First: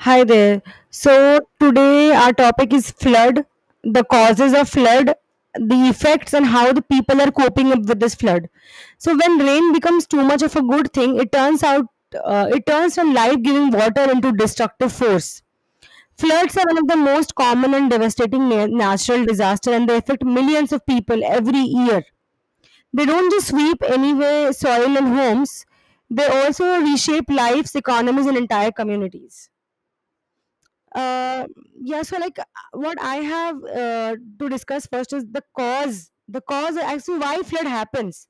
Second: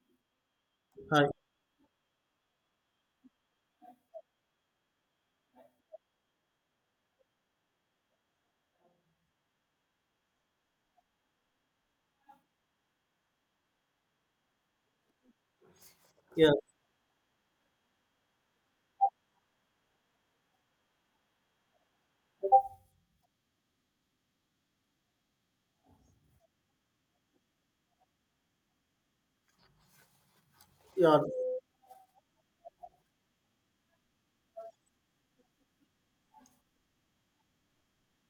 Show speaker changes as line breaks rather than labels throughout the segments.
Hi there.
Hi.
So Today our topic is flood, the causes of flood, the effects and how the people are coping up with this flood. So when rain becomes too much of a good thing, it turns out it turns from life-giving water into destructive force.
Yeah,
Floods are one of the most common and devastating natural disaster and they affect millions of people every year. They don't just sweep anyway soil and homes, they also reshape lives, economies and entire communities.
yeah,
uh, yeah so like uh, what I have to discuss first is the cause actually why flood happens.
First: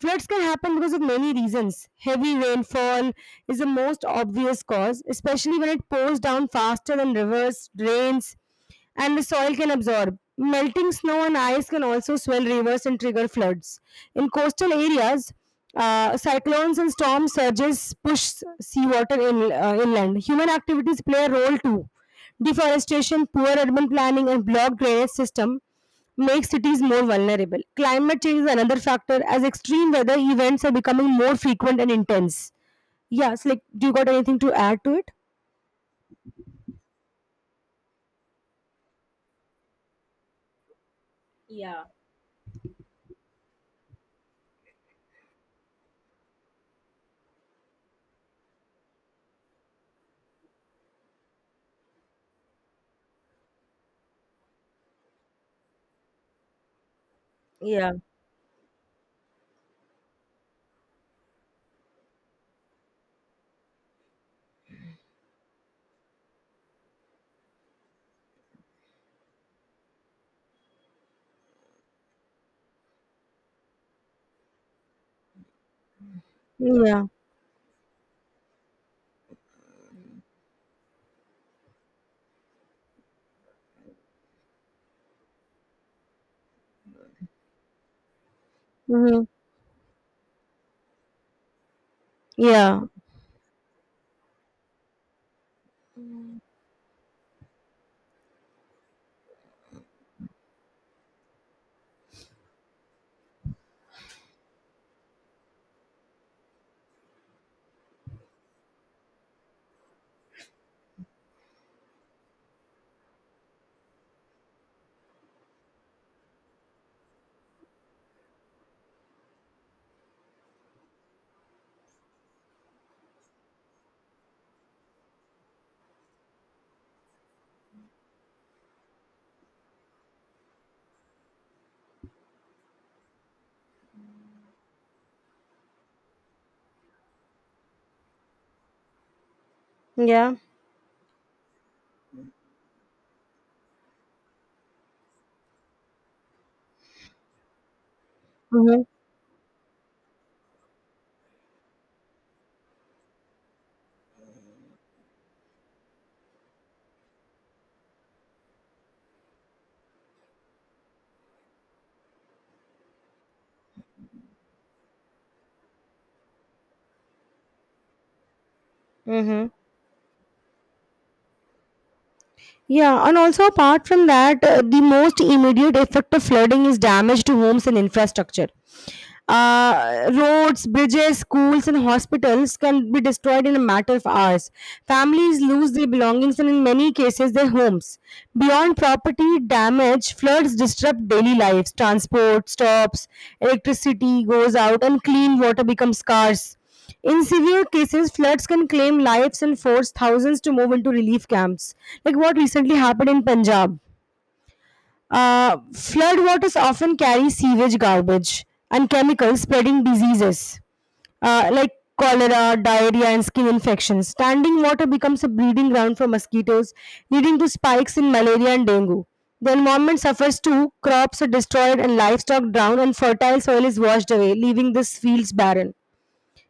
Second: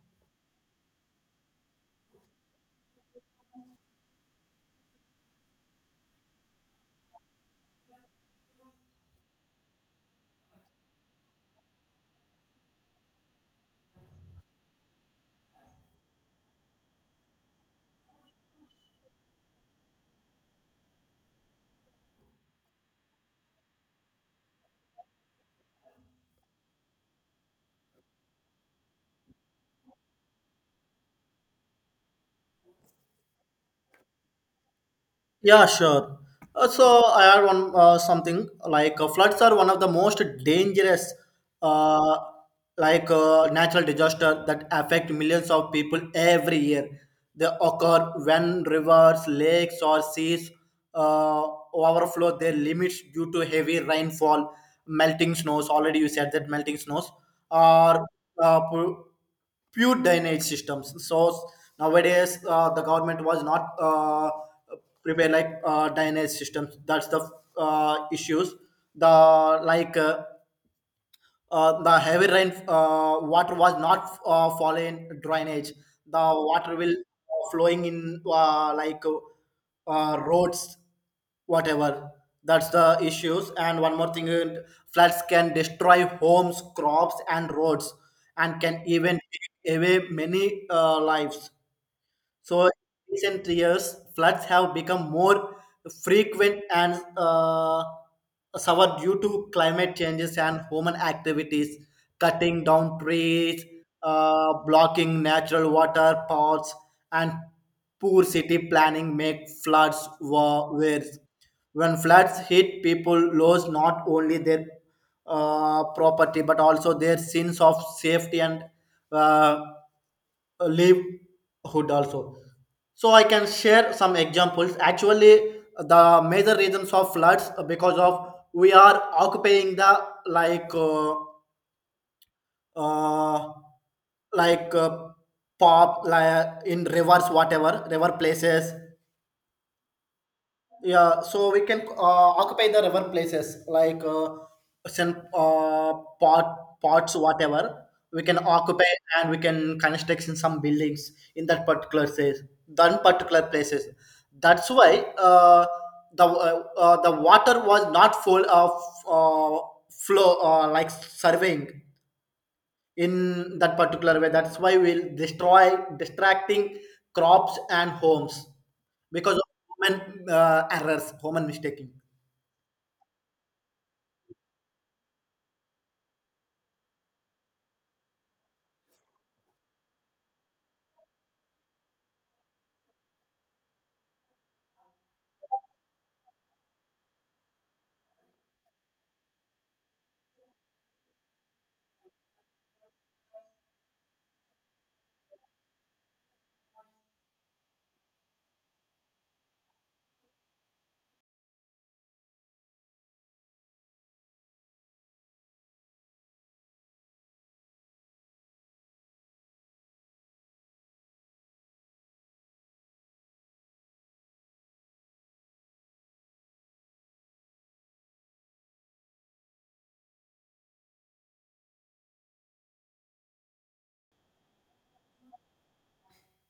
Floods can happen because of many reasons. Heavy rainfall is the most obvious cause, especially when it pours down faster than rivers drains and the soil can absorb. Melting snow and ice can also swell rivers and trigger floods. In coastal areas, cyclones and storm surges push seawater in, inland. Human activities play a role too. Deforestation, poor urban planning, and blocked drainage system make cities more vulnerable. Climate change is another factor as extreme weather events are becoming more frequent and intense. Yeah, so like, do you got anything to add to it?
yeah, sure. So I had one something like floods are one of the most dangerous, uh, like natural disaster that affect millions of people every year. They occur when rivers, lakes, or seas uh, overflow their limits due to heavy rainfall, melting snows. Already you said that melting snows
Yeah.
or uh, pure drainage systems. So nowadays, the government was not prepared like drainage systems. That's the issues. The like uh, the heavy rain, water was not falling drainage. The water will
Yeah.
flowing in like roads, whatever. That's the issues. And one more thing, floods can destroy homes, crops, and roads, and can even
Hmm.
take away many lives. So, in
Yeah.
recent years, floods have become more frequent and suffer due to climate changes and human activities, cutting down trees, blocking natural water paths, and poor city planning make floods worse. When floods hit, people lose not only their property but also their sense of safety and uh, livelihood also. So I can share some examples, actually the major reasons of floods because of we are occupying the like uh, uh, like uh, pop like in rivers, whatever river places.
Yeah.
Yeah, so we can occupy the river places like some pot, pots, whatever. We can
Mhm.
occupy and we can construct in some buildings in that particular place, that particular places. That's why the water was not full of uh, flow like surveying in that particular way. That's why we'll destroy distracting crops and homes because of
Mm-hmm.
human errors, human mistaking.
Yeah, and also apart from that, the most immediate effect of flooding is damage to homes and infrastructure. Roads, bridges, schools, and hospitals can be destroyed in a matter of hours. Families lose their belongings and, in many cases, their homes. Beyond property damage, floods disrupt daily lives. Transport stops, electricity goes out, and clean water becomes scarce. In severe cases, floods can claim lives and force thousands to move into relief camps, like what recently happened in Punjab. Flood waters often carry sewage garbage and chemicals spreading diseases, like cholera, diarrhea, and skin infections. Standing water becomes a breeding ground for mosquitoes, leading to spikes in malaria and dengue. The environment suffers too, crops are destroyed, and livestock drown, and fertile soil is washed away, leaving the fields barren.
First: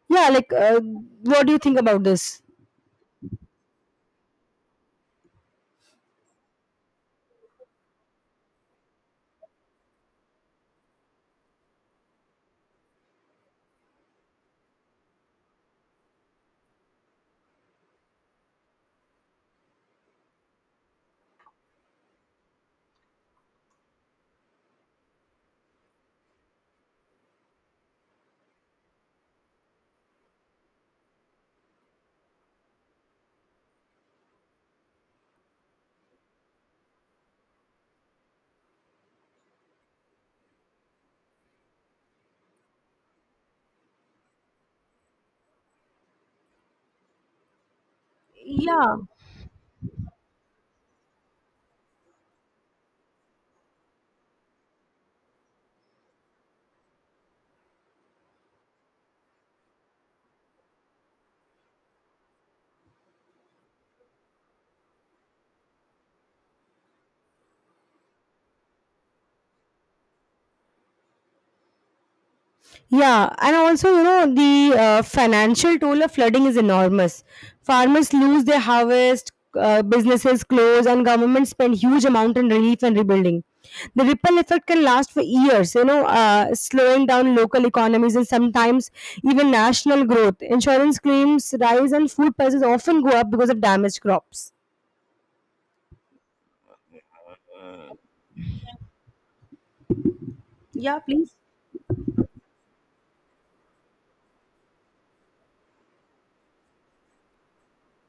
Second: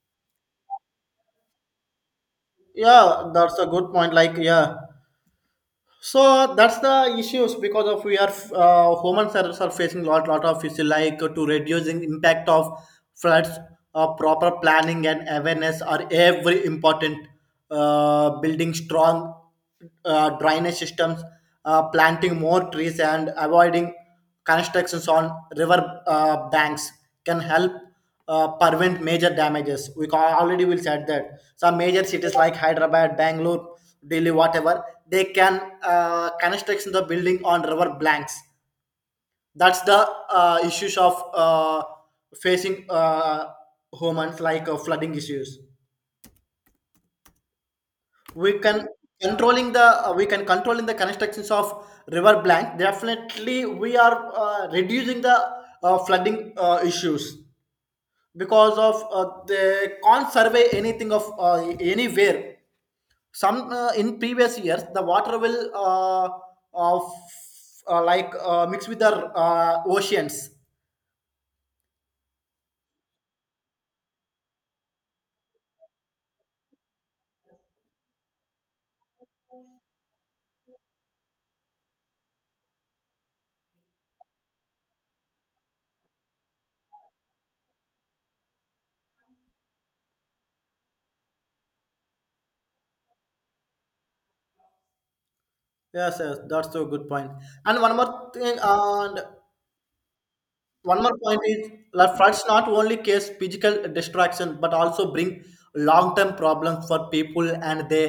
Yeah, like what do you think about this?
Yeah, that's a good point, like, yeah. So that's the issues because of we are, humans are facing lot of issues. Like to reducing impact of floods, proper planning and awareness are every important. Building strong drainage systems, planting more trees, and avoiding constructions on river banks can help prevent major damages. Already will said that some major cities like Hyderabad, Bangalore, Delhi, whatever, they can construct the building on river blanks. That's the issues of facing humans like flooding issues. We can we can controlling the constructions of river blank. Definitely, we are reducing the flooding issues, because of they can't survey anything of anywhere. Some in previous years the water will mix with the oceans.
Yeah, and also, the financial toll of flooding is enormous. Farmers lose their harvest, businesses close, and governments spend huge amount in relief and rebuilding. The ripple effect can last for years, slowing down local economies and sometimes even national growth. Insurance claims rise and food prices often go up because of damaged crops.
Yes, yes, that's a good point. And one more thing, and
Yeah,
one more
please.
point is that floods not only cause physical destruction but also bring long-term problems for people and the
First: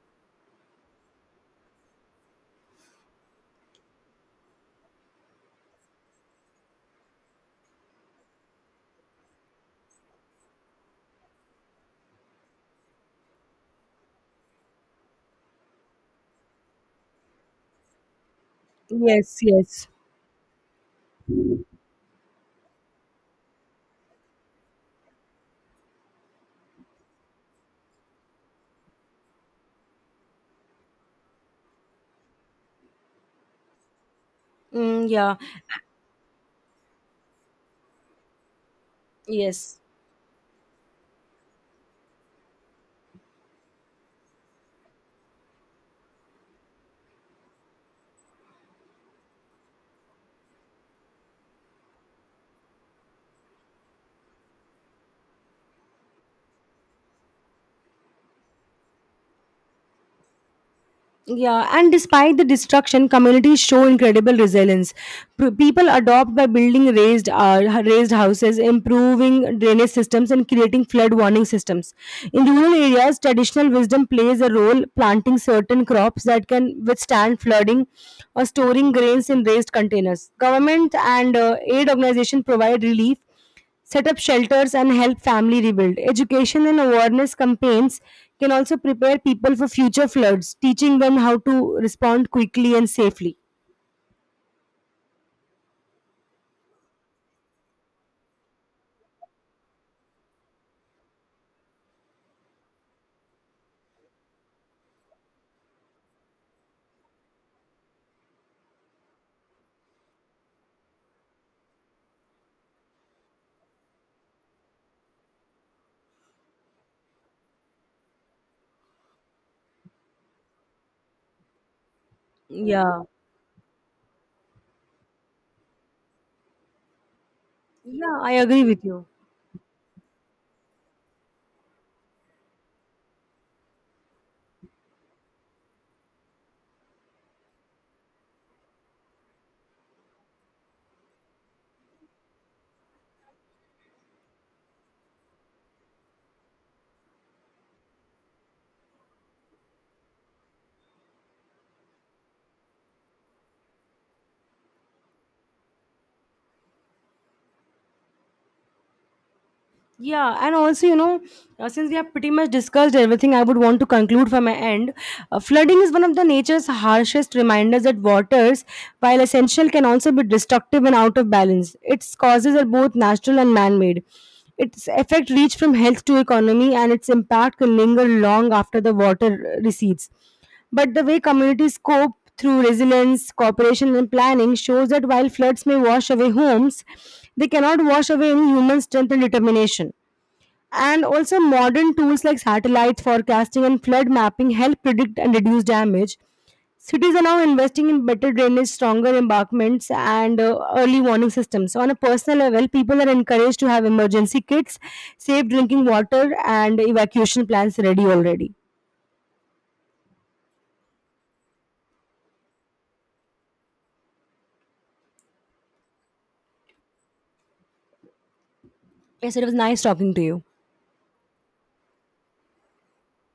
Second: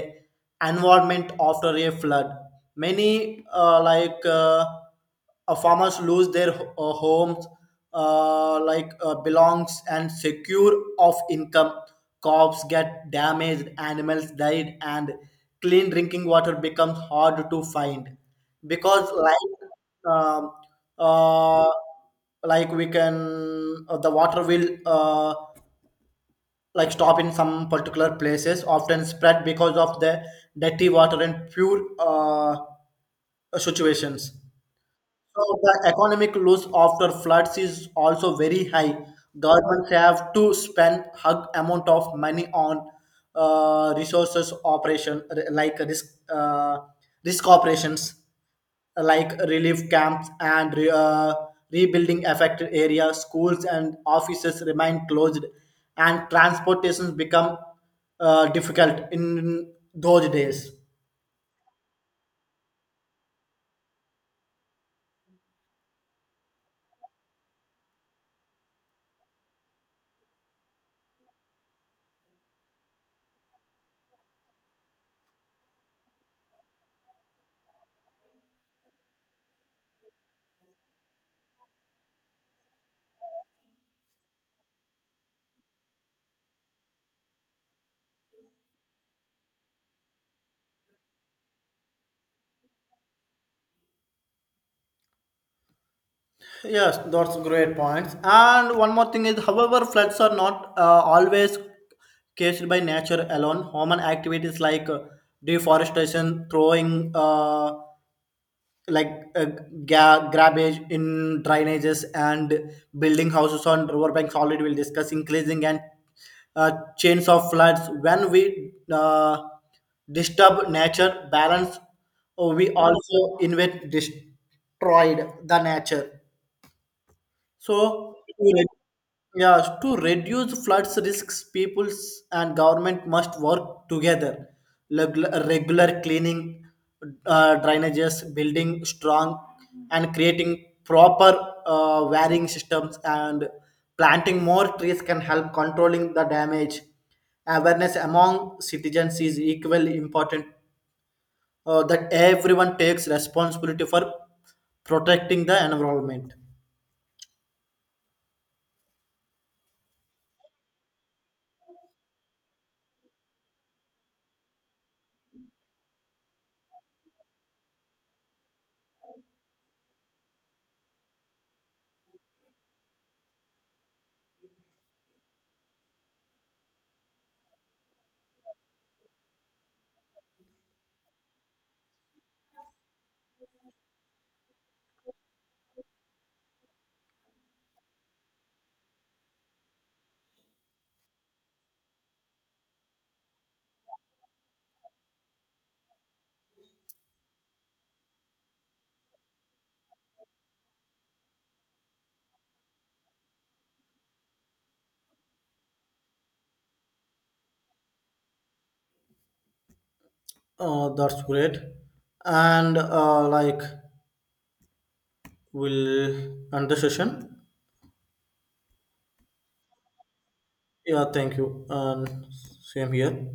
environment after a flood. Many farmers lose their homes, belongs and secure of income. Crops get damaged, animals died, and clean drinking water becomes hard to find, because
Yes, yes.
uh, like we can, the water will like stop in some particular places, often spread because of the dirty water and pure situations.
Mm, yeah,
So the economic loss after floods is also very high.
yes.
Governments have to spend hug amount of money on resources operation, like risk uh, risk operations, like relief camps and rebuilding affected areas. Schools and offices remain closed, and transportations become difficult in those days.
Yeah, and despite the destruction, communities show incredible resilience. People adopt by building raised houses, improving drainage systems, and creating flood warning systems. In rural areas, traditional wisdom plays a role, planting certain crops that can withstand flooding or storing grains in raised containers. Government and aid organizations provide relief, set up shelters and help family rebuild. Education and awareness campaigns can also prepare people for future floods, teaching them how to respond quickly and safely.
Yes, that's great points. And one more thing is, however, floods are not always caused by nature alone. Human activities like deforestation, throwing like uh, garbage in drainages, and building houses on riverbanks. Already, we'll discuss increasing and uh, chains of floods. When we disturb nature balance, we
Yeah,
also invade destroyed the nature. So,
yeah, I
to
agree
re-
with you.
yeah, to reduce floods risks, peoples and government must work together. Regular cleaning, drainages, building strong, and creating proper varying systems, and planting more trees can help controlling the damage. Awareness among citizens is equally important, that everyone takes responsibility for protecting the environment.
Yeah, and also, since we have pretty much discussed everything, I would want to conclude from my end. Flooding is one of the nature's harshest reminders that waters, while essential, can also be destructive and out of balance. Its causes are both natural and man made. Its effect reach from health to economy, and its impact can linger long after the water recedes. But the way communities cope through resilience, cooperation, and planning shows that while floods may wash away homes, they cannot wash away any human strength and determination. And also, modern tools like satellite forecasting and flood mapping help predict and reduce damage. Cities are now investing in better drainage, stronger embankments, and early warning systems. So, on a personal level, people are encouraged to have emergency kits, safe drinking water, and evacuation plans ready already.
That's great. And like, we'll end the session.
Yes, it was nice talking to you.
Yeah, thank you. And same here.